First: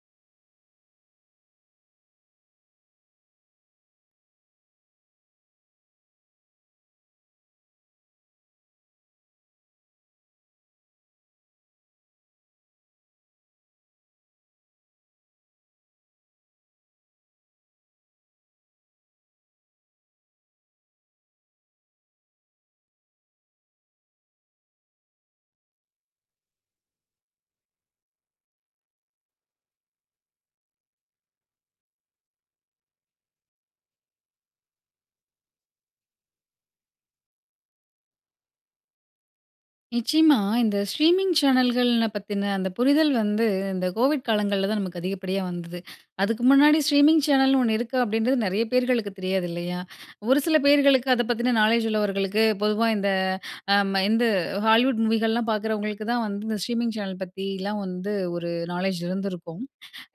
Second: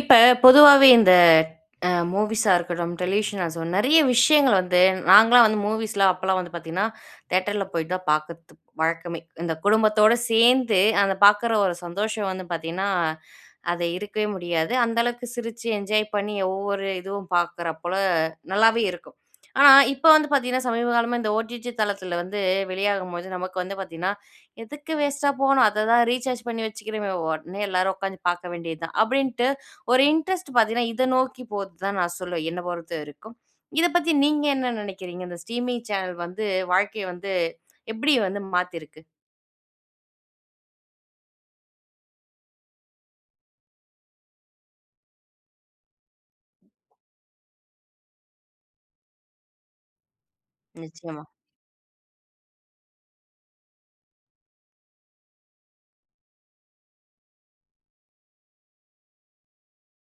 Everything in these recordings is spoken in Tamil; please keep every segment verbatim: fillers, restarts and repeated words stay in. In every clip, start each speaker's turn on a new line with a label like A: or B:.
A: இப்ப, பொதுவாவே இந்த அ மூவிஸா இருக்கட்டும், டெலிவிஷன் ஆ சோ நெறைய விஷயங்கள் வந்து நாங்கலாம் வந்து மூவிஸ்லா அப்போலாம் வந்து பார்த்தீங்கன்னா, தியேட்டர்ல போய் தான் பார்க்கது வழக்கமே. இந்த குடும்பத்தோட சேர்ந்து, அந்த பார்க்குற ஒரு சந்தோஷம் வந்து பார்த்தீங்கன்னா, அது இருக்கவே முடியாது. அந்த அளவுக்கு சிரிச்சு என்ஜாய் பண்ணி ஒவ்வொரு இதுவும் பார்க்குற போல நல்லாவே இருக்கும். ஆனா இப்ப வந்து பார்த்தீங்கன்னா, சமீபகாலமா இந்த ஓடிஜி தளத்துல வந்து வெளியாகும்போது நமக்கு வந்து பார்த்தீங்கன்னா, "எதுக்கு வேஸ்ட்டா போணும், அத தான் ரீசார்ஜ் பண்ணி வச்சிக்கிறமே, உடனே எல்லாரும் உட்காந்து பார்க்க வேண்டியது தான்." அப்படின்ட்டு ஒரு இன்ட்ரெஸ்ட் பார்த்தீங்கன்னா, இத நோக்கி போது தான் நான் சொல்லுவேன், என்ன பொறுத்த வரைக்கும். இத பத்தி நீங்க என்ன நினைக்கிறீங்க? இந்த ஸ்ட்ரீமிங் சேனல் வந்து வாழ்க்கைய வந்து எப்படி வந்து மாத்திருக்கு?
B: நிச்சயமா, இந்த ஸ்ட்ரீமிங் சேனல்கள் பத்தின அந்த புரிதல் வந்து அந்த கோவிட் காலங்கள்ல தான் நமக்கு அதிகப்படியா வந்தது. அதுக்கு முன்னாடி ஸ்ட்ரீமிங் சேனல்னு ஒண்ணு இருக்கா, அப்படின்றது நெறைய பேர்களுக்கு தெரியாது இல்லையா? ஒரு சில பேர்களுக்கு அத
A: நிச்சயமா.
B: பத்தின நாலேஜ் உள்ளவர்களுக்கு பொதுவா இந்த அ ம இந்து ஹாலிவுட் மூவிகள்லாம் பார்க்குறவங்களுக்கு தான் வந்து இந்த ஸ்ட்ரீமிங் சேனல் பத்திலாம் வந்து ஒரு நாலேஜ் இருந்திருக்கும்.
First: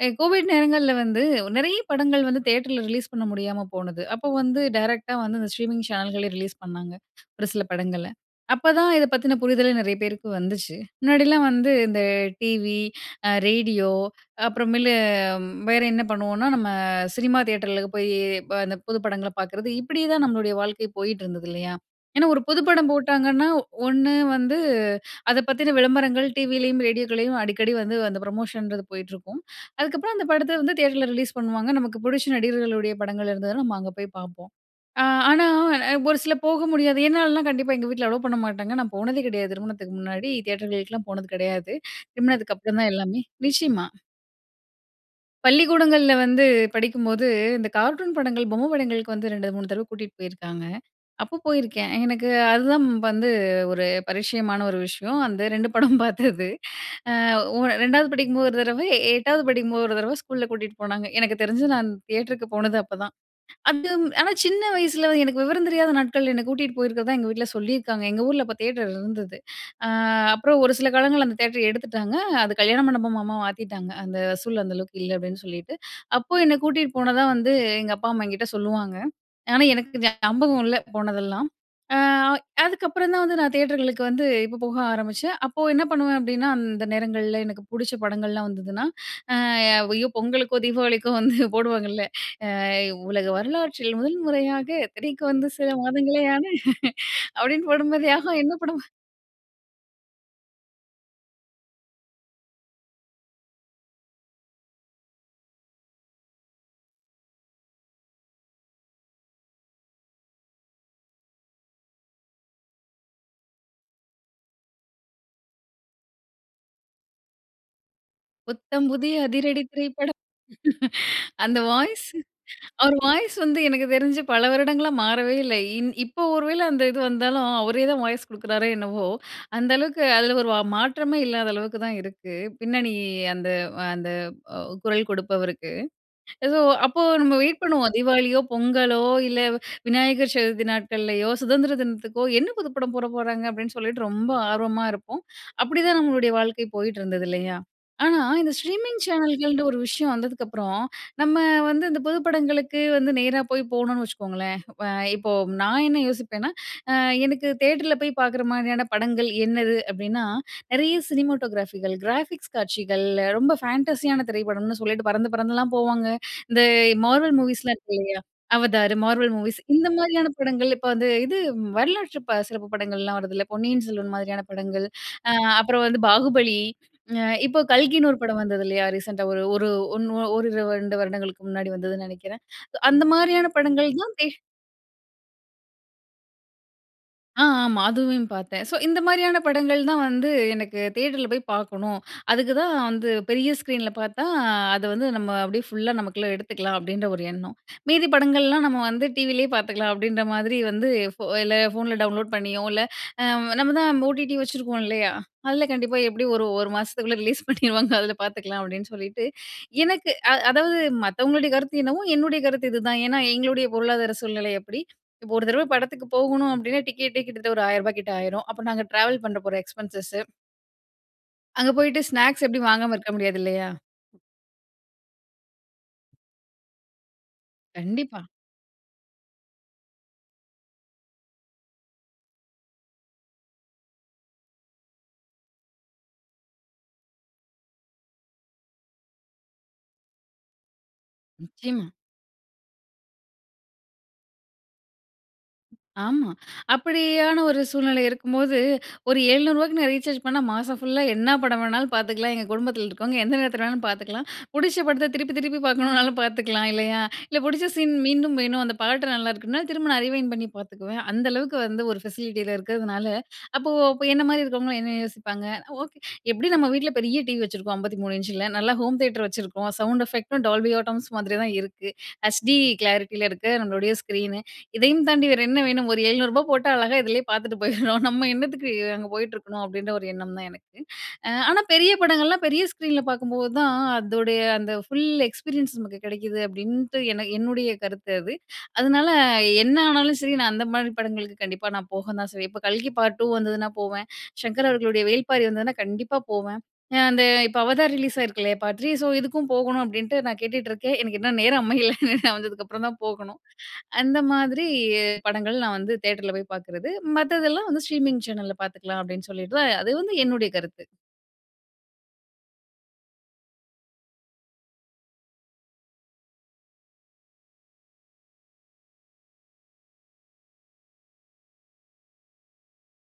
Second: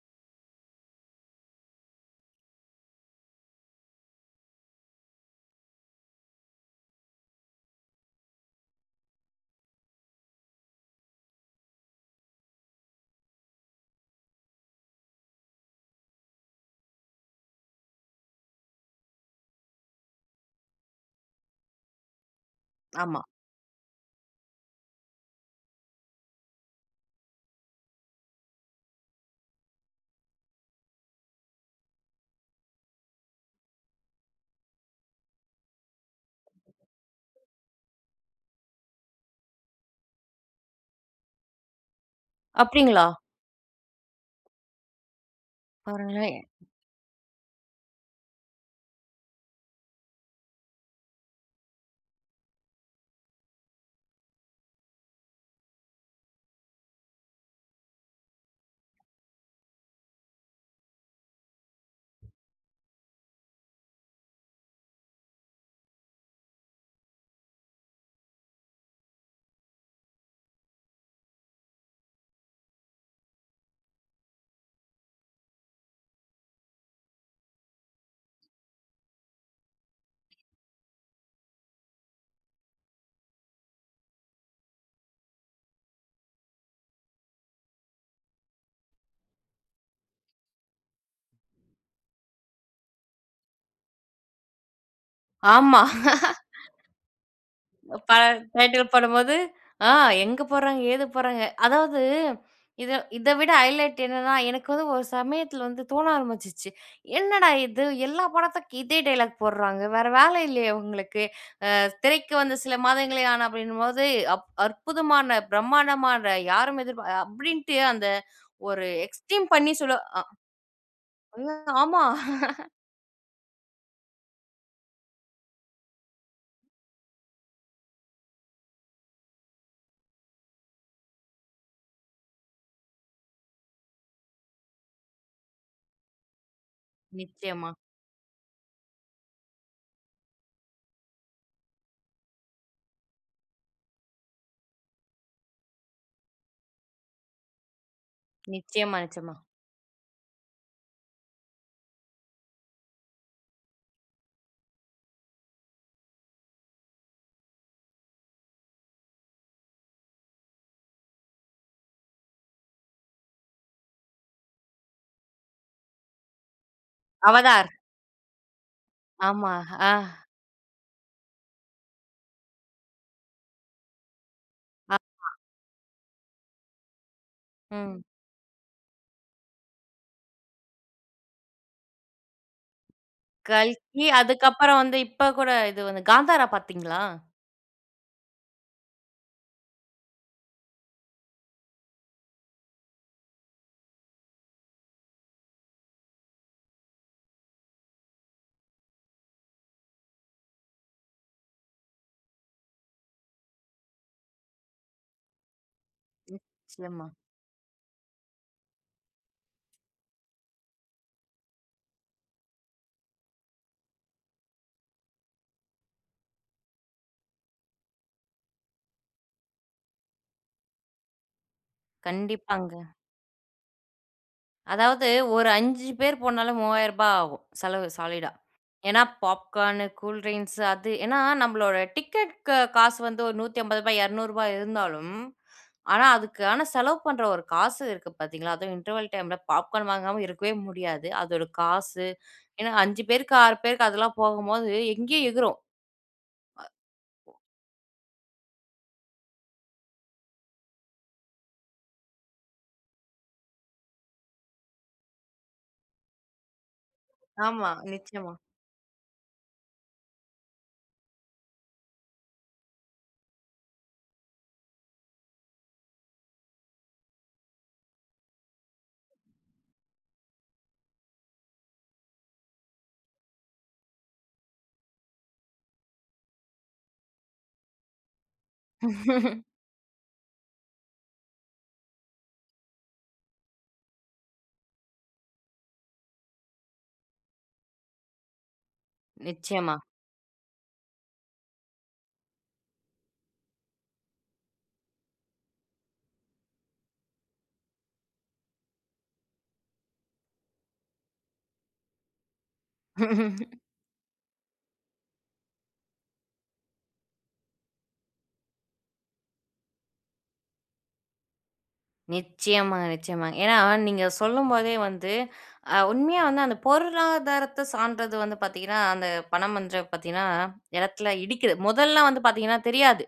B: எ கோவிட் நேரங்கள்ல வந்து நெறைய படங்கள் வந்து, தியேட்டரில ரிலீஸ் பண்ண முடியாம போனது. அப்போ வந்து டைரக்ட்டா வந்து இந்த ஸ்ட்ரீமிங் சேனல்களே ரிலீஸ் பண்ணாங்க, ஒரு சில படங்கள. அப்பதான் இத பத்தின புரிதலே நெறைய பேருக்கு வந்துச்சு. முன்னாடிலாம் வந்து இந்த டிவி, அ ரேடியோ அப்புறமேலு வேற என்ன பண்ணுவோனா நம்ம சினிமா தியேட்டர்ல போய் இந்த புது படங்கள பார்க்கறது. இப்படியே தான் நம்மளுடைய வாழ்க்கை போயிட்டுருந்தது இல்லையா? ஏன்னா, ஒரு புது படம்
A: ஆமா.
B: போட்டாங்கன்னா ஒண்ணு வந்து அத பத்தின விளம்பரங்கள் டிவிலேயும், ரேடியோக்களையும் அடிக்கடி வந்து அந்த ப்ரமோஷன்றது போயிட்டுருக்கும். அதுக்கப்புறம், அந்த படத்த வந்து தியேட்டர்ல ரிலீஸ் பண்ணுவாங்க. நமக்கு புடிச்ச நடிகர்களுடைய படங்கள் இருந்ததுன்னா, நம்ம அங்க போய் பார்ப்போம். ஆ ஆனா ஒரு சில போக முடியாது, என்னாலலாம் கண்டிப்பா எங்க வீட்ல அலோ பண்ண மாட்டாங்க. நான் போனதே கிடையாது திருமணத்துக்கு முன்னாடி, தியேட்டர்களுக்கெலாம் போனது கிடையாது. திருமணத்துக்கு அப்புறம் தான்
A: அப்படிங்களா?
B: எல்லாமே நிச்சயமா. பள்ளிக்கூடங்கள்ல
A: பாருங்களே!
B: வந்து படிக்கும்போது இந்த கார்ட்டூன் படங்கள், பொம்மை படங்களுக்கு வந்து ரெண்டு, மூணு தடவ கூட்டிட்டு போயிருக்காங்க. அப்போ போயிருக்கேன். எனக்கு அது தான் வந்து ஒரு பரிட்சயமான ஒரு விஷயம். அந்த ரெண்டு படம் பார்த்தது. அ உ ரெண்டாவது படிக்கும்போது ஒரு தடவ, எட்டாவத படிக்கும்போது ஒரு தடவ ஸ்கூல்ல கூட்டிட்டு போனாங்க. எனக்கு தெரிஞ்சு நான் தியேட்டருக்கு போனது அப்பதான். அதும் ஆனா சின்ன வயசில எனக்கு விவரம் தெரியாத நாட்கள் என்ன கூட்டிட்டு போயிருக்கிறதா எங்க வீட்ல சொல்லியிருக்காங்க. எங்க ஊர்ல அப்ப தியேட்டர் இருந்தது. அ அப்புறம் ஒரு சில காலங்கள்ல அந்த தியேட்ர எடுத்துட்டாங்க. அது கல்யாணம் மண்டபபமா மாத்திட்டாங்க. அந்த வசூல் அந்த அளவுக்கு இல்ல அப்டீன்னு சொல்லிட்டு. அப்போ என்ன கூட்டீட்டு போனதா வந்து எங்க அப்பா, அம்மா என்கிட்ட சொல்லுவாங்க. ஆனா, எனக்கு ஞாபகம் இல்ல போனதெல்லாம். அ அதுக்கப்புறம் தான் வந்து நான் தியேட்டர்களுக்கு வந்து, இப்போ போக ஆரம்பிச்சேன். அப்போ என்ன பண்ணுவேன் அப்டீன்னா, அந்த நேரங்கள்ல எனக்கு பிடிச்ச படங்கள்லாம் வந்ததுனா, அ ஐயோ! பொங்கலுக்கோ, தீபாவளிக்கோ வந்து போடுவாங்கல்ல. அ "உலக வரலாற்றில் முதல் முறையாக திரைக்கு வந்து சில
A: ஆமா.
B: மாதங்களேயான" அப்டீன்னு போடும்போது
A: ப
B: ஆஹா! என்ன படம்?
A: டைட்டில் போடும்போது, ஆ எங்க போட்றாங்க, ஏது போட்றாங்க. அதாவது இத இத விட ஹைலைட் என்னன்னா, எனக்கு வந்து ஒரு சமயத்தில வந்து தோண ஆரம்பிச்சிச்சு. என்னடா! இது எல்லா படத்துக்கு இதே டயலாக் போட்றாங்க. வேற வேல இல்லயா இவங்களுக்கு? அ திரைக்கு வந்த சில மாதங்களே ஆன அப்பிடின்னும்போது அப் அற்புதமான, பிரமாண்டமான, யாரும் எதிர்பா அப்பிடின்ட்டு அந்த ஒரு
B: புத்தம் புதிய
A: எக்ஸ்ட்ரீம்
B: அதிரடி
A: பண்ணி சொல்லு
B: திரைப்படம்.
A: அ
B: அந்த
A: [unintelligible] ஆமா.
B: வாய்ஸ்சு அவரு வாய்ஸ்சு வந்து எனக்கு தெரிஞ்சு பல வருடங்களா மாறவே இல்ல. இ இப்ப ஒரு வேள அந்த இது வந்தாலும், அவரே தான் வாய்ஸ் கொடுக்கிறாரே என்னவோ? அந்த அளவுக்கு அதில ஒரு மாற்றமே இல்லாத அளவுக்கு தான் இருக்கு. பின்னணி அந்த அ அந்த அ குரல் கொடுப்பவருக்கு. ஏதோ அப்போ நம்ம வெயிட்
A: நிச்சயமா.
B: பண்ணுவோம். தீபாவளியோ, பொங்கலோ, இல்ல விநாயகர் சதுர்த்தி நாட்கள்ளையோ, சுதந்திர தினத்துக்கோ என்ன புது படம் போட போறாங்க? அப்டீன்னு சொல்லிட்டு, ரொம்ப ஆர்வமா இருப்போம். அப்பிடி தான் நம்மளுடைய வாழ்க்கை போயிட்டு இருந்தது இல்லயா? ஆனா, இந்த
A: நிச்சயமா,
B: ஸ்ட்ரீமிங்
A: நிச்சயமா.
B: சேனல்கள்ன்டு ஒரு விஷயம் வந்ததுக்கு அப்புறம், நம்ம வந்து இந்த புது படங்களுக்கு வந்து நேரா போய் போணுன்ன வச்சுக்கோங்களேன், இப்ப இப்போ நான் என்ன யோசிப்பேன்னா, அ எனக்கு தியேட்டர்ல போய் பார்க்குற மாதிரியான படங்கள் என்னது அப்டீன்னா, நிறைய சினிமாட்டோகிராஃபிகள், கிராபிக்ஸ் காட்சிகள் ரொம்ப ஃபேண்டஸியான திரைப்படம்னு சொல்லிட்டு பறந்து பறந்துலாம் போவாங்க. இந்த மார்வல்
A: அவதார்.
B: மூவிஸ்லாம் இருக்கு இல்லயா? அவதார், மார்வெல்
A: ஆமா,
B: மூவிஸ் இந்த
A: ஆ.
B: மாதிரியான படங்கள், இப்ப அந்த இது வரலாற்று சிறப்பு படங்கள்லாம் வருதுல்ல. பொன்னியின் செல்வன் மாதிரியான படங்கள்.
A: ஆமா.
B: அ அப்புறம் வந்து பாகுபலி. அ இப்போ
A: ம்.
B: கல்கின்னு ஒரு படம் வந்தது இல்லயா? ரீசெண்டா ஒரு ஒண்ணு ஒரிரு வரு ரெண்டு வருடங்களுக்கு முன்னாடி வந்ததுன்னு நினைக்கிறேன். அந்த மாதிரியான படங்கள்
A: கல்கி
B: தான் தியே
A: அதுக்கப்புறம் வந்து இப்போ கூட இது வந்து காந்தாரா பார்த்தீங்களா?
B: ஆ, ஆமா. அதுவையும் பார்த்தேன். ஸோ, இந்த மாரியான படங்கள் தான் வந்து எனக்கு தியேட்டர்ல போய் பார்க்கணும். அதுக்கு தான் வந்து பெரிய ஸ்க்ரீன்ல பார்த்தா, அத வந்து நம்ம அப்டீயே ஃபுல்லா நமக்குள்ள எடுத்துக்கலாம் அப்பிடின்ற ஒரு எண்ணம். மீதி படங்கள்லாம் நம்ம வந்து டிவிலே பார்த்துக்கலாம் அப்டின்ற மாதிரி வந்து, ஃபோ இல்ல ஃபோன்ல டவுன்லோட் பண்ணியோ, இல்ல அ நம்ம தான் ஓடிடி வச்சுருக்கோம் இல்லயா? அதில கண்டிப்பா எப்டியும் ஒரு ஒரு
A: நிச்சயமா.
B: மாசத்துக்குள்ளே ரிலீஸ் பண்ணிருவாங்க. அதில பார்த்துக்கலாம் அப்டின்னு சொல்லிட்டு. எனக்கு அ அதாவது மத்தவங்களுடைய கருத்து என்னவோ, என்னுடைய கருத்து இதுதான். ஏன்னா, எங்களுடைய பொருளாதார சூழ்நிலை அப்பிடி. இப்ப ஒரு தடவ படத்துக்கு போகணும் அப்டின்னா, டிக்கெட்டே கிட்டத்தட்ட ஒரு ஆயிரம் ரூபா கிட்ட ஆயிரும். அப்புறம் நாங்க ட்ராவல் பண்ண போற எக்ஸ்பென்சஸ்ஸூ. அங்க போயிட்டு ஸ்நாக்ஸ் எப்புடியும்
A: கண்டிப்பாங்க.
B: வாங்காம இருக்க முடியாது இல்லையா?
A: அதாவது, ஒரு அஞ்சு பேர் போனாலும் மூவாயிரரூபா ஆகும் செலவு
B: கண்டிப்பா.
A: சாலிடா. ஏன்னா, பாப்கார்னு, கூல்ட்ரிங்க்ஸு அது ஏன்னா நம்மளோட டிக்கெட்க்கு காசு வந்து ஒரு நூத்தி ஐம்பது ரூபா, இருநூறு ரூபா இருந்தாலும், ஆனா அதுக்கானா செலவு பண்ற ஒரு காசு இருக்கு பாத்தீங்களா? அதுவும் இன்டர்வல் டைம்ல பாப்கார்ன் வாங்காம இருக்கவே முடியாது. அதோட
B: நிச்சயமா.
A: காசு. ஏன்னா, அஞ்சு பேருக்கு, ஆறு பேருக்கு அதெல்லாம் போகும்போது எங்கேயோ எகுரும்.
B: ஆமா.
A: அ
B: அப்படியான ஒரு சூழ்நிலை இருக்கும்போது ஒரு எழுநூறு ரூபாய்க்கு நான் ரீசார்ஜ் பண்ணா மாசம் ஃபுல்லா என்ன படம் வேணாலும் பாத்துக்கலாம். எங்க குடும்பத்தில இருக்குறவுங்க எந்த நேரத்துல வேணாலும் பாத்துக்கலாம். புடிச்ச படத்த திருப்பி திருப்பி பாக்கணும்னாலும் பாத்துக்கலாம். இல்லையா? இல்லை, புடிச்ச
A: ஆமா.
B: சீன்
A: நிச்சயமா.
B: மீண்டும் வேணும். அந்த பாட்டு நல்லா இருக்குனா திரும்ப நான் ரீவைன்டு பண்ணி பாத்துக்குவேன். அந்த அளவுக்கு வந்து ஒரு ஃபெசிலிட்டி இத இருக்குறதுனால, அப்போ அப்ப என்ன மாரி இருக்குறவங்கல்லாம் என்ன யோசிப்பாங்க? "ஓ! எப்படி நம்ம வீட்ல பெரிய டீவி வச்சுருக்கோம். ஐம்பத்தி மூணு இன்ச்ல, நல்லா ஹோம் தியேட்டர் வச்சுருக்கோம். சவுண்ட் எஃபெக்ட்டும் டால்பி ஆட்டம்ஸ் மாதிரி தான் இருக்கு. ஹச்டி கிளாரிட்டில இருக்கு நம்மளோட ஸ்க்ரீனு. இதயும் தாண்டி வேறு என்ன வேணும்? ஒரு எழுநூறுபா போட்டா அழகா இதுலயே பாத்துட்டு போயிறோம். நம்ம என்னத்துக்கு அங்க போயிட்டுருக்கணும்" அப்டீன்ற ஒரு எண்ணம் தான் எனக்கு. அ, ஆனா பெரிய படங்கள்லாம் பெரிய ஸ்க்ரீன்ல பாக்கும் போது தான் அதோடைய அந்த ஃபுல் எக்ஸ்பீரியன்ஸ் நமக்கு கிடைக்குது அப்டீன்ட்டு எனக்கு என்னுடைய கருத்து அது. அதனால, என்ன
A: நிச்சயமா.
B: ஆனாலும் சரி நான் அந்த மாரி படங்களுக்கு கண்டிப்பா நான் போக தான் செய்வேன். இப்போ கல்கி பார்ட் டூ வந்ததுன்னா போவேன். சங்கர் அவர்களுடைய வேள்பாரி வந்ததுன்னா கண்டிப்பா போவேன். அ அந்த, இப்போ அவதார் ரிலீஸ் ஆயிருக்குல்லையா பார்ட் திரி ,ஸோ இதுக்கும் போகணும் அப்டீன்ட்டு நான் கேட்டுட்ருக்கேன். எனக்கு இன்னும் நேரம் அமையல. வந்ததுக்கப்பறம் தான் போகணும். அந்த மாதிரி படங்கள் நான் வந்து தியேட்டர்ல போய் பாக்குறது. மத்ததெல்லாம் வந்து, ஸ்ட்ரீமிங் சேனல்ல பாத்துக்கலாம் அப்டீன்னு சொல்லிட்டு தான் அது வந்து என்னுடைய கருத்து.
A: நிச்சயமாங்க, நிச்சயமா. ஏன்னா நீங்க சொல்லும்போதே வந்து அ உண்மையா வந்து அந்த பொருளாதாரத்தை சார்ந்தது வந்து பாத்தீங்கன்னா, அந்த படம்ன்றத பாத்தீங்கன்னா இடத்தில இடிக்குது. முதல்லலாம் வந்து பாத்தீங்கன்னா தெரியாது.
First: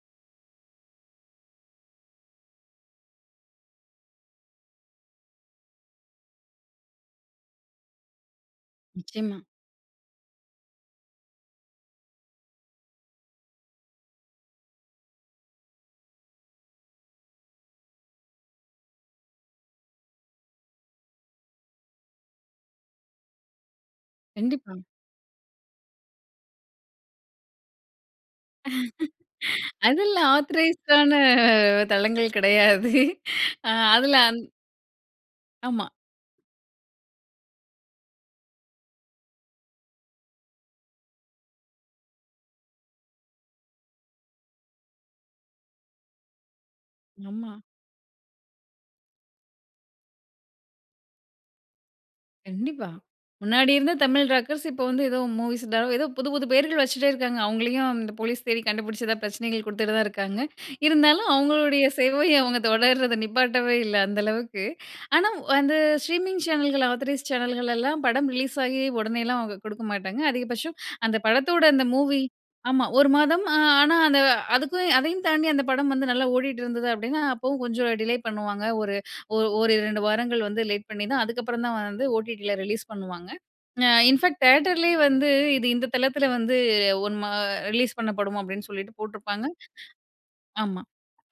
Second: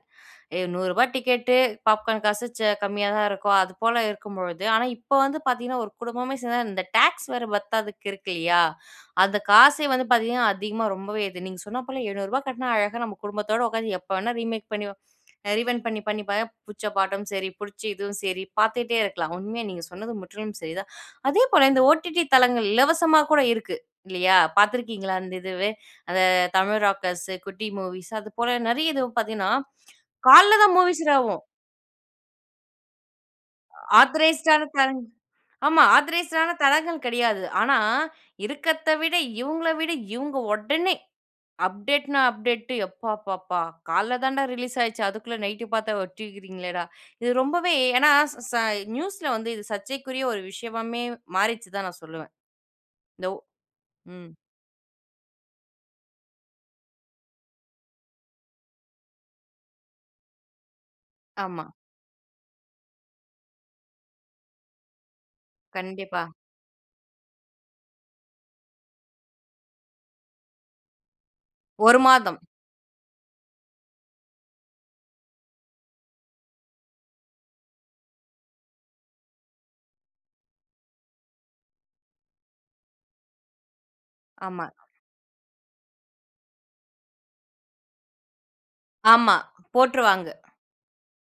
A: அ நூறு ரூபா டிக்கெட்டு, பாப்கார்ன் காசு ச கம்மியா தான் இருக்கும். அதுபோல இருக்கும்பொழுது, ஆனா, இப்போ வந்து பாத்தீங்கன்னா, ஒரு குடும்பமே சேந்தா, இந்த டாக்ஸ் வேற பத்தாதுக்கு இருக்கு இல்லையா? அந்த
B: நிச்சயமா.
A: காசே வந்து பாத்தீங்கன்னா, அதிகமா ரொம்பவே இது. நீங்க சொன்னா போல எழுநூறு ரூபா கட்னா, அழகா நம்ம குடும்பத்தோட உக்காந்தி, எப்போ வேணா ரீமேக் பண்ணி, அ ரீவைண்ட் பண்ணி, பண்ணி, இப்ப புடிச்ச பாட்டும் சரி, புடிச்ச இதுவும் சரி பாத்துட்டே இருக்கலாம். உண்மையா நீங்க சொன்னது முற்றிலும் சரிதான். அதேபோல இந்த ஓடிடி தளங்கள் இலவசமா கூட இருக்கு இல்லையா?
B: கண்டிப்பா.
A: பாத்துருக்கீங்களா அந்த இதுவே? அந்த தமிழ் ராக்கர்ஸ்ஸு, குட்டி மூவிஸ் அது போல நிறைய இதுவும் பாத்தீங்கன்னா,
B: அதெல்லாம்
A: காலைல தான் மூவிஸ்
B: ஆத்தரைஸ்டான
A: இதாகும்.
B: தளங்கள் கிடையாது. அ அதில அந்
A: ஆத்தரைஸ்டு ஆன தளங் ஆமா
B: ஆமா.
A: ஆத்தரைஸ்டு ஆன தளங்கள் கிடையாது. ஆனா இருக்கிறத்த விட, இவுங்கள விட, இவுங்க உடனே அப்டேட்ன்னா, அப்டேட்டு எப்பாப்பாப்பா! காலைல்ல தான் டா ரிலீஸ் ஆச்சு. அதுக்குள்ள நைட்டு பாத்தா வச்சிருக்கிறீங்களே டா. இது
B: ஆமா.
A: ரொம்பவே, ஏன்னா ஸ ச நியூஸ்ல வந்து இது சர்ச்சைக்குரிய ஒரு விஷயமாமே மாறிடுச்சுன்னு தான் நான் சொல்லுவேன்.
B: கண்டிப்பா.
A: இந்த ஓ
B: முன்னாடி இருந்த தமிழ்
A: ம்.
B: ராக்கர்ஸ் இப்போ வந்து ஏதோ, மூவிஸ் தோ, ஏதோ புது புது பெயர்கள் வச்சுட்டே இருக்காங்க. அவுங்களயும் அந்த போலீஸ் தேடி கண்டுபிடிச்சதா, பிரச்சனைகள் குடுத்துட்டே தான் இருக்காங்க. இருந்தாலும்
A: ஆமா.
B: அவுங்களுடைய சேவை, அவுங்க தொடர்றத நிப்பாட்டவே இல்லை அந்த அளவுக்கு. ஆனா அந்த
A: கண்டிப்பா.
B: ஸ்ட்ரீமிங் சேனல்கள், ஆதாரைஸ்ட் சேனல்கள் எல்லாம் படம் ரிலீஸ் ஆகி உடனே எல்லாம் அவுங்க குடுக்க மாட்டாங்க. அதிகபட்சம் அந்த படத்தோட இந்த
A: ஒரு
B: மூவி
A: மாதம்.
B: ஆமா ஒரு மாதம் ஆனா அந்த அதுக்கும், அதையும் தாண்டி அந்த படம் வந்து நல்லா ஓடிட்டிருந்தது அப்டின்னா, அப்பவும் கொஞ்சம் டிலே பண்ணுவாங்க. ஒரு ஓ ஓரிரண்டு வாரங்கள் வந்து, லேட் பண்ணி தான், அதுக்கப்பறம் தான் வந்து ஓடிடில ரிலீஸ் பண்ணுவாங்க. அ இன்ஃபாக்ட்
A: ஆமா.
B: தியேட்டர்லயே வந்து, இது இந்த தளத்தில வந்து, ஒன் மா ரிலீஸ் பண்ணப்படும் அப்டின்னு சொல்லிட்டு
A: ஆமா,
B: போட்ருப்பாங்க.
A: போட்ருவாங்க.
B: ஆமா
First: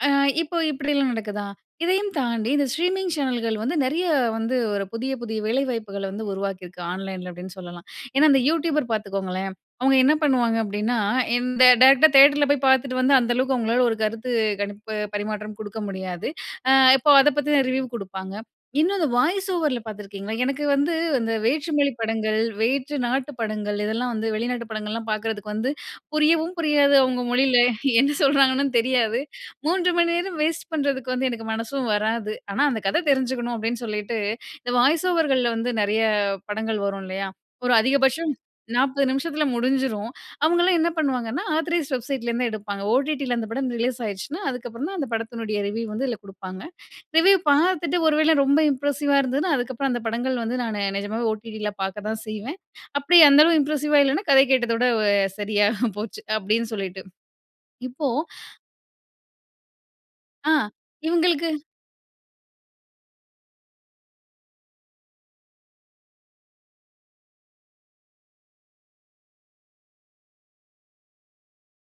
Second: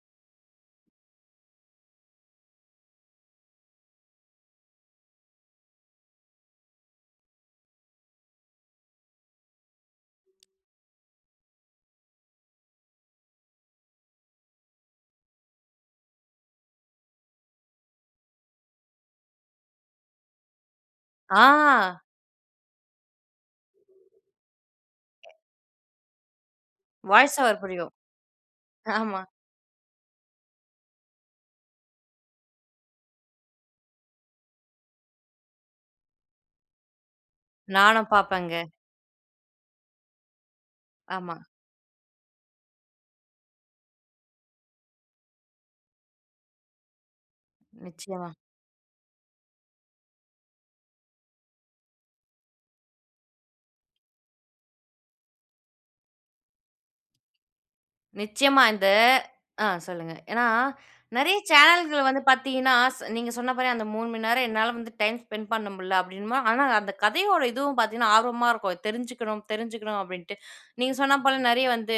B: அ இப்போ இப்படிலாம் நடக்குதா, இதையும் தாண்டி இந்த ஸ்ட்ரீமிங் சேனல்கள் வந்து, நிறைய வந்து ஒரு புதிய புதிய வேலை வாய்ப்புகள வந்து உருவாக்கியிருக்கு. ஆன்லைன்ல அப்டின்னு சொல்லலாம். ஏன்னா இந்த யூடியூபர் பாத்துக்கோங்களேன், அவுங்க என்ன பண்ணுவாங்க அப்டின்னா, இந்த டைரக்ட்டா தியேட்டர்ல போய் பாத்துட்டு வந்து, அந்த அளவுக்கு அவுங்களால ஒரு கருத்து கணிப்பு பரிமாற்றம் குடுக்க முடியாது. அ இப்போ அதை பத்தின ரிவ்யூ குடுப்பாங்க. இன்னு அத வாய்ஸ் ஓவர்ல பாத்துருக்கீங்களா? எனக்கு வந்து அந்த வேற்று மொழி
A: ஆ.
B: படங்கள், வேற்று நாட்டு படங்கள் இதெல்லாம் வந்து, வெளிநாட்டு படங்கள்லாம் பாக்கறதுக்கு வந்து புரியவும் புரியாது அவுங்க
A: வாய்ஸ்
B: மொழியில,
A: ஓவர் புரியும்.
B: என்ன சொல்றாங்கன்னு தெரியாது.
A: ஆமா.
B: மூன்று மணி நேரம் வேஸ்ட் பண்றதுக்கு வந்து எனக்கு மனசும் வராது. ஆனா அந்த கதை தெரிஞ்சுக்கணும் அப்டின்னு சொல்லிட்டு, இந்த வாய்ஸ் ஓவர்கள்ள வந்து நிறைய படங்கள் வரும் இல்லையா? ஒரு
A: நானும்
B: அதிகபட்சம்
A: பாப்பேங்க.
B: நாப்பது நிமிஷத்துல முடிஞ்சிரும். அவுங்களலாம் என்ன
A: ஆமா.
B: பண்ணுவாங்கன்னா, ஆத்தரைஸ்ட் வெப்சைட்லேருந்து எடுப்பாங்க. ஓடிட்டில அந்த படம் ரிலீஸ் ஆயிருச்சுனா, அதுக்கப்புறம் தான் அந்த படத்தினுடைய ரிவ்யூ வந்து இதுல கொடுப்பாங்க. ரிவ்யூ பார்த்துட்டு ஒரு
A: நிச்சயமா.
B: வேளை ரொம்ப இம்ப்ரஸிவ்வா இருந்ததுனா, அதுக்கப்புறம் அந்த படங்கள் வந்து, நானு நிஜமாவே ஓடிடில பாக்க தான் செய்வேன். அப்டி அந்த அளவு இம்ப்ரஸ்ஸிவ்வா இல்லன்னா, கதை கேட்டத விட சரியா போச்சு. அப்டின்னு சொல்லிட்டு இப்போ
A: நிச்சயமா இந்த ஆ சொல்லுங்க. ஏன்னா
B: ஆ
A: நிறைய
B: இவங்களுக்கு.
A: சேனல்களை வந்து பாத்தீங்கன்னா ஸ் நீங்க சொன்னா போல அந்த மூணு மணி நேரம் என்னால வந்து டைம் ஸ்பெண்ட் பண்ண முடில. அப்டின்னம்போ, ஆனா அந்த கதையோட இதுவும் பாத்தீங்கன்னா, ஆர்வமா இருக்கும். தெரிஞ்சிக்கணும், தெரிஞ்சுக்கணும் அப்டின்ட்டு. நீங்க சொன்னா போல நிறைய வந்து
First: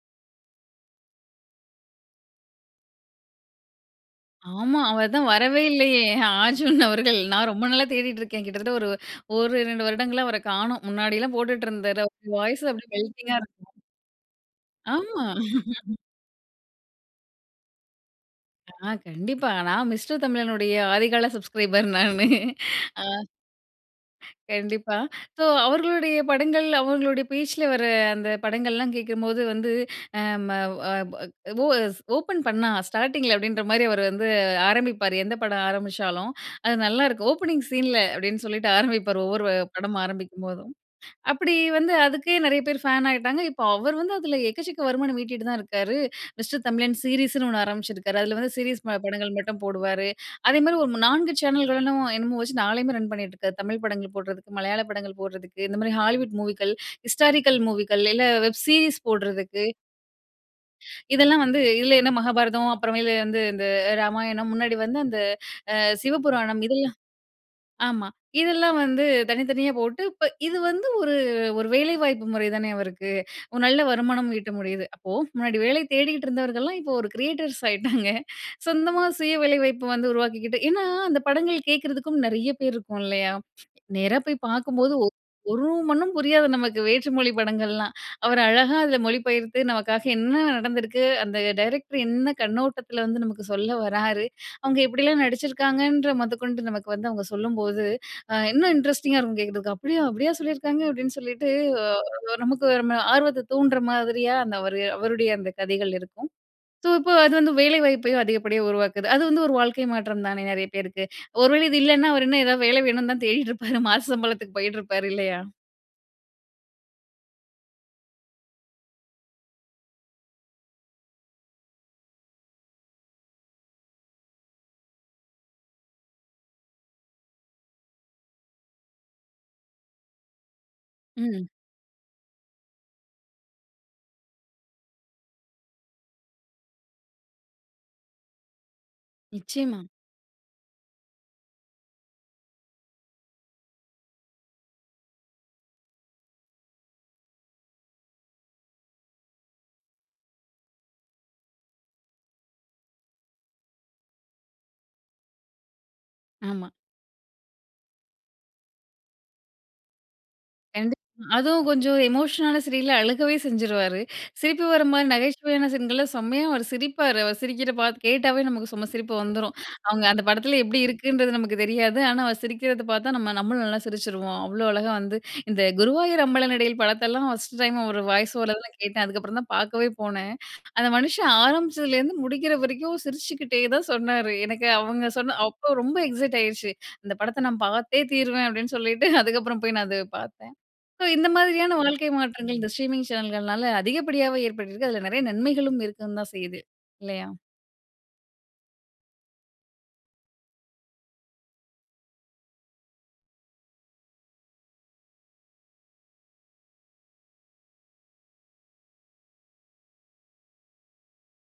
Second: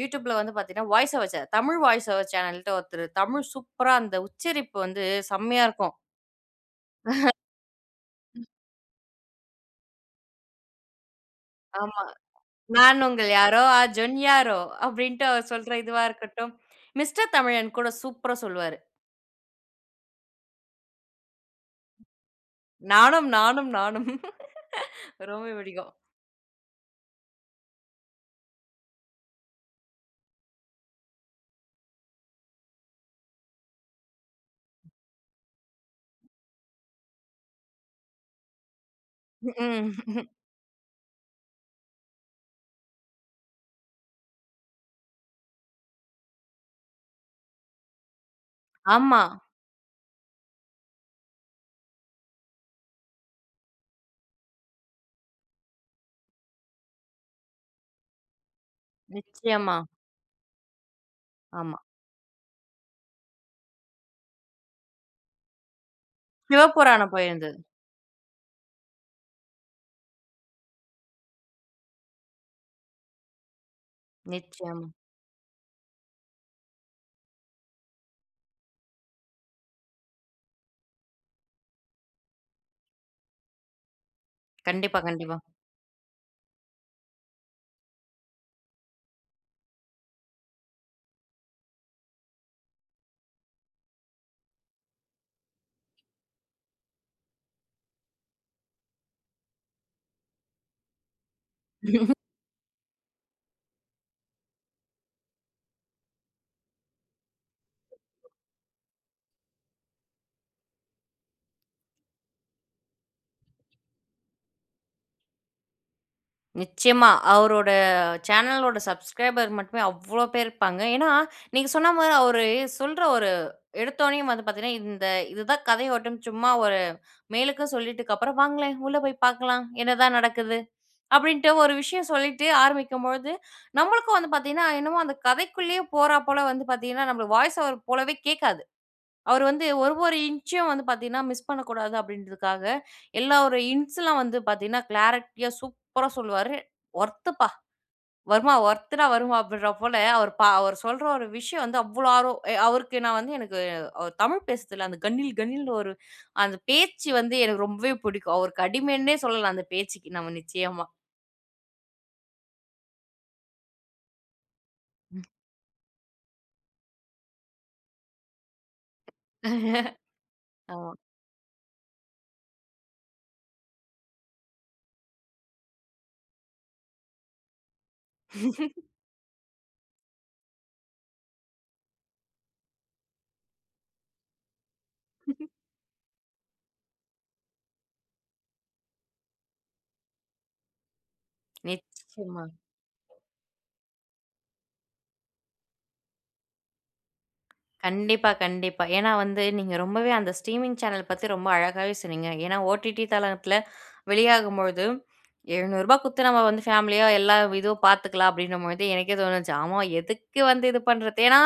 A: யூடியூபுல வந்து பாத்தீங்கன்னா, voice over channel, Tamil voice over சேனல்ன்ட்டு ஒருத்தரு, தமிழ் சூப்பரா அந்த
B: ஆமா.
A: உச்சரிப்பு வந்து
B: அவர் தான் வரவே
A: செம்மையா இருக்கும்.
B: இல்லையே! அர்ஜுன் அவர்கள். நான் ரொம்ப நாளா தேடிக்ருக்கேன்.
A: ம்.
B: கிட்டத்தட்ட ஒரு ஓரிரண்டு வருடங்களா, அவர காணோம். முன்னாடி எல்லாம் போட்டுட்டு இருந்தாரு.
A: ஆமா.
B: அவரு வாய்ஸ் அப்டியே
A: "நான் உங்கள்
B: வெல்தியா
A: யாரோ,
B: இருக்கும்.
A: அஜன் யாரோ." அப்டின்ட்டு
B: ஆமா.
A: அவர் சொல்ற இதுவா இருக்கட்டும். மிஸ்டர் தமிழன் கூட சூப்பரா சொல்லுவாரு.
B: ஆ கண்டிப்பா நான் மிஸ்டர் தமிழனுடைய, ஆதிகால சப்ஸ்கிரைபர் நானு. அ.
A: நானும் நானும் நானும்.
B: கண்டிப்பா, ஸோ
A: ரொம்பவே பிடிக்கும்.
B: அவர்களுடைய படங்கள், அவங்களுடைய பேச்சில வர அந்த படங்கள்லாம் கேக்கும்போது வந்து, அ ம ஓ அ பொ ஓ எஸ் "ஓப்பன் பண்ணா ஸ்டார்ட்டிங்கில" அப்டின்ற மாரி அவர் வந்து ஆரம்பிப்பாரு. எந்த படம் ஆரம்பிச்சாலும். அது நல்லாருக்கும். "ஓப்பனிங் சீன்ல" அப்டின்னு சொல்லிட்டு ஆரம்பிப்பாரு. ஒவ்வொரு
A: ம்
B: படம் ஆரம்பிக்கும்போதும். அப்டி வந்து அதுக்கே நிறைய பேர் ஃபேன் ஆயிட்டாங்க. இப்போ அவர் வந்து, அதில எக்கச்சக்க வருமானம் ஈட்டிட்டு தான் இருக்காரு. மிஸ்டர் தமிழன் சீரிஸுன்னு ஒண்ணு ஆரம்பிச்சுருக்கார். அதில வந்து சீரீஸ்
A: ஆமா.
B: படங்கள் மட்டும் போடுவாரு. அதேமாரி ஒரு நான்கு சேனல்களும் என்னன்னமோ வச்சு, நாளையுமே ரன் பண்ணிட்டிருக்கார். தமிழ் படங்கள் போடுறதுக்கு, மலையாள படங்கள் போடுறதுக்கு, இந்த மாரி ஹாலிவுட் மூவிக்கள், ஹிஸ்டாரிக்கல் மூவிக்கள். இல்லை வெப் சீரிஸ் போடுறதுக்கு
A: நிச்சயமா.
B: இதெல்லாம் வந்து
A: ஆமா.
B: இதுல என்ன மகாபாரதம், அப்புறமேல வந்து இந்த ராமாயணம், முன்னாடி வந்து அந்த அ, சிவபுராணம். இதெல்லாம்
A: சிவபுராணம் போயிருந்தது.
B: ஆமா. இதெல்லாம் வந்து, தனித்தனியா போட்டு இப்ப இது வந்து ஒரு ஒரு வேலைவாய்ப்பு முறை தானே அவருக்கு? ஒரு நல்ல வருமானம் ஈட்ட முடியுது.
A: நிச்சயமா.
B: அப்போ, முன்னாடி வேலை தேடிக்கிட்டுருந்தவர்கள்லாம் இப்போ ஒரு "கிரியேட்டர்ஸ்" ஆயிட்டாங்க. சொந்தமா, சுய வேலை வாய்ப்பு வந்து உருவாக்கிக்கிட்டு. ஏன்னா, அந்த படங்கள் கேக்குறதுக்கும் நெறைய பேரு இருக்கோம், இல்லையா? நேரா போய் பாக்கும்போது
A: கண்டிப்பா,
B: ஒ
A: கண்டிப்பா.
B: ஒரு மண்ணும் புரியாது நமக்கு, வேற்று மொழி படங்கள்லாம். அவரு அழகா அதுல மொழிபெயர்த்து நமக்காக என்ன நடந்திருக்கு, அந்த டைரக்டரு என்ன கண்ணோட்டத்துல வந்து நமக்கு சொல்ல வராரு. அவுங்க எப்படியெல்லாம் நடிச்சிருக்காங்கன்ற மொதக்கொண்டு நமக்கு வந்து அவங்க சொல்லும்போது, அ இன்னும் இன்ட்ரெஸ்டிங்கா இருக்கும் கேக்குறதுக்கு. "அப்படியா? அப்படியா சொல்லிருக்காங்க?" அப்டீன்னு சொல்லிட்டு அ, நமக்கு நம்ம ஆர்வத்த தூண்டுற மாதிரியா, அந்த அவரு அவருடைய அந்த கதைகள் இருக்கும். சோ, இப்போ அது வந்து வேலை வாய்ப்பையும் அதிகப்படியா உருவாக்குது. அது வந்து ஒரு வாழ்க்கை மாற்றம் தானே, நெறைய பேருக்கு? ஒரு வேளை இது இல்லன்னா, அவர் இன்னும் ஏதாவது வேலை வேணும்னு தான் தேடிட்டு இருப்பாரு மாச சம்பளத்துக்கு போயிட்ருப்பாரு, இல்லையா?
A: நிச்சயமா. அவரோட சேனலோட "சப்ஸ்க்ரைபர்" மட்டுமே, அவ்ளோ பேரு இருப்பாங்க. ஏன்னா, நீங்க சொன்ன மாரி அவரு சொல்ற ஒரு எடுத்தோனேயும் வந்து பாத்தீங்கன்னா, இந்த இதுதான் கதை ஓட்டம்னு சும்மா ஒரு, மேலுக்கு சொல்லிட்க்கப்பறம், "வாங்களேன், உள்ள போய் பாக்கலாம், என்னதான் நடக்குது"
B: ம்.
A: அப்படீன்ட்டு ஒரு விஷயம் சொல்லிட்டு ஆரம்பிக்கும்பொழுது, நம்மளுக்கும் வந்து பாத்தீங்கன்னா என்னமோ, அந்த கதைக்குள்ளேயே போறா போல வந்து பாத்தீங்கன்னா, நம்மளுக்கு வாய்ஸ் ஓவர் போலவே கேக்காது. அவரு வந்து
B: நிச்சயமா.
A: ஒரு, ஒரு இன்ச்சும் வந்து பாத்தீங்கன்னா, மிஸ் பண்ணக்கூடாது அப்டீன்றதுக்காக, எல்லா ஒரு இன்ஸ்லாம் வந்து பாத்தீங்கன்னா, கிளாரட்டியா, சூப்பரா சொல்லுவாரு. "ஒர்த்துப்பா! வர்மா, ஒர்த்துடா வர்மா" அப்படீன்ற போல, அவரு பா அவரு சொல்ற ஒரு விஷயம் வந்து அவ்ளோ ஆர்வம், எ அவருக்கு நான் வந்து எனக்கு, அவரு தமிழ் பேசுறதுல அந்த கணீல் கணீல்ன்னு ஒரு, அந்த
B: ஆமா.
A: பேச்சு வந்து எனக்கு ரொம்பவே புடிக்கும். அவருக்கு அடிமைன்னே சொல்லலாம், அந்த பேச்சுக்கி நாம நிச்சயமா.
B: கண்டிப்பா. அதுவும் கொஞ்சம் எமோஷனலான சீரியல்ல, அழுகவே செஞ்சுருவாரு. சிரிப்பு வர மாரி
A: ம்.
B: நகைச்சுவையான சீன்கள்ல, செம்மையா அவரு சிரிப்பாரு. அவரு சிரிக்கிற பாத் கேட்டாவே நமக்கு செம சிரிப்பு வந்துரும். அவங்க அந்த படத்துல எப்படி
A: .ஆமா.
B: இருக்குன்றது நமக்கு தெரியாது. ஆனா, அவரு சிரிக்கிறத பாத்தா, நம்ம நம்மளும் நல்லா சிரிச்சிருவோம். அவ்வளோ அழகா வந்து இந்த "குருவாயூர் அம்பளனடையில்" படத்தெல்லாம், ஃபர்ஸ்டு டைம் அவரு வாய்ஸ் ஓவர்ல தான் நான் கேட்டேன். அதுக்கப்பறம் தான் பாக்கவே போனேன். அந்த மனுஷன் ஆரம்பிச்சதிலேருந்து முடிக்கிற வரைக்கும், சிரிச்சுக்குட்டே தான் சொன்னரு. எனக்கு அவங்க சொன்ன அப்போ ரொம்ப எக்ஸைட் ஆகிருச்சு. "இந்த படத்த நான் பாத்தே தீருவேன்" அப்படீன்னு சொல்லிட்டு, அதுக்கப்பறம் போய் நான் அத பாத்தேன். சோ இந்த மாதிரியான வாழ்க்கை
A: நிச்சயமா.
B: மாற்றங்கள், இந்த ஸ்ட்ரீமிங் சேனல்கள்னால அதிகப்படியாவே ஏற்பட்டிருக்கு. அதுல நெறைய நன்மைகளும் இருக்கவும் தான் செய்யுது. இல்லையா?
A: கண்டிப்பா, கண்டிப்பா. ஏன்னா வந்து, நீங்க ரொம்பவே அந்த ஸ்ட்ரீமிங் சேனல் பத்தி ரொம்ப அழகாவே சொன்னீங்க. ஏன்னா, ஓடிடி தளத்துல வெளியாகும்பொழுது, "எழுநூறுபா குடுத்து நம்ம வந்து, ஃபேமிலியா எல்லா இதுவும் பாத்துக்கலாம்" அப்படீன்னும்பொழுது எனக்கே தோணுச்சு, "ஆமா, எதுக்கு வந்து இத பண்ணுறது?" ஏன்னா,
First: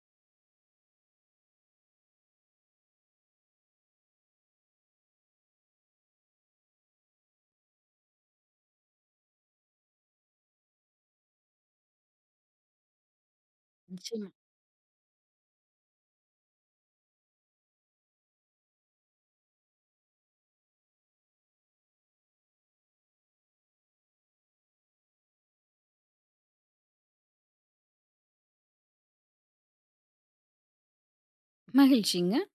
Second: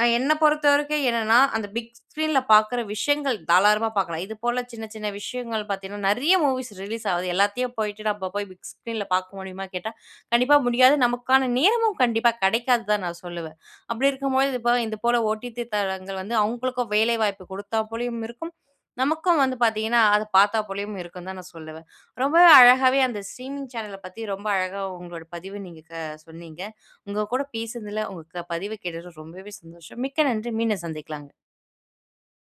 A: அ என்ன பொறுத்த வரைக்கும் என்னன்னா, அந்த பிக் ஸ்க்ரீன்ல பாக்குற விஷயங்கள் தாளாரமா பார்க்கலாம். இது போல சின்ன, சின்ன விஷயங்கள் பாத்தீங்கன்னா, நெறைய மூவிஸ் ரிலீஸ் ஆவுது. எல்லாத்தையும் போய்ட்டு நம்ம போய் பிக் ஸ்க்ரீன்ல பாக்க முடியுமான்னு கேட்டா, கண்டிப்பா முடியாது. நமக்கான நேரமும் கண்டிப்பா கெடைக்காது தான், நான் சொல்லுவேன். அப்படி
B: நிச்சயமா.
A: இருக்கும்பொழுது இப்போ, இதுபோல ஓடிதி தளங்கள் வந்து, அவங்களுக்கும் வேலை வாய்ப்பு குடுத்தா போலயும் இருக்கும். நமக்கும் வந்து பாத்தீங்கன்னா, அத பாத்தா போலயும் இருக்கும்ன்னு தான், நான் சொல்லுவேன். ரொம்பவே அழகாவே, அந்த ஸ்ட்ரீமிங் சேனல பத்தி ரொம்ப அழகா உங்களோட பதிவ நீங்க க சொன்னீங்க. உங்க கூட பேசுனதுல, உங்க க பதிவு கேட்டதுல ரொம்பவே சந்தோஷம். மிக்க நன்றி! மீண்டும் சந்திக்கலாங்க.
B: மகிழ்ச்சிங்க.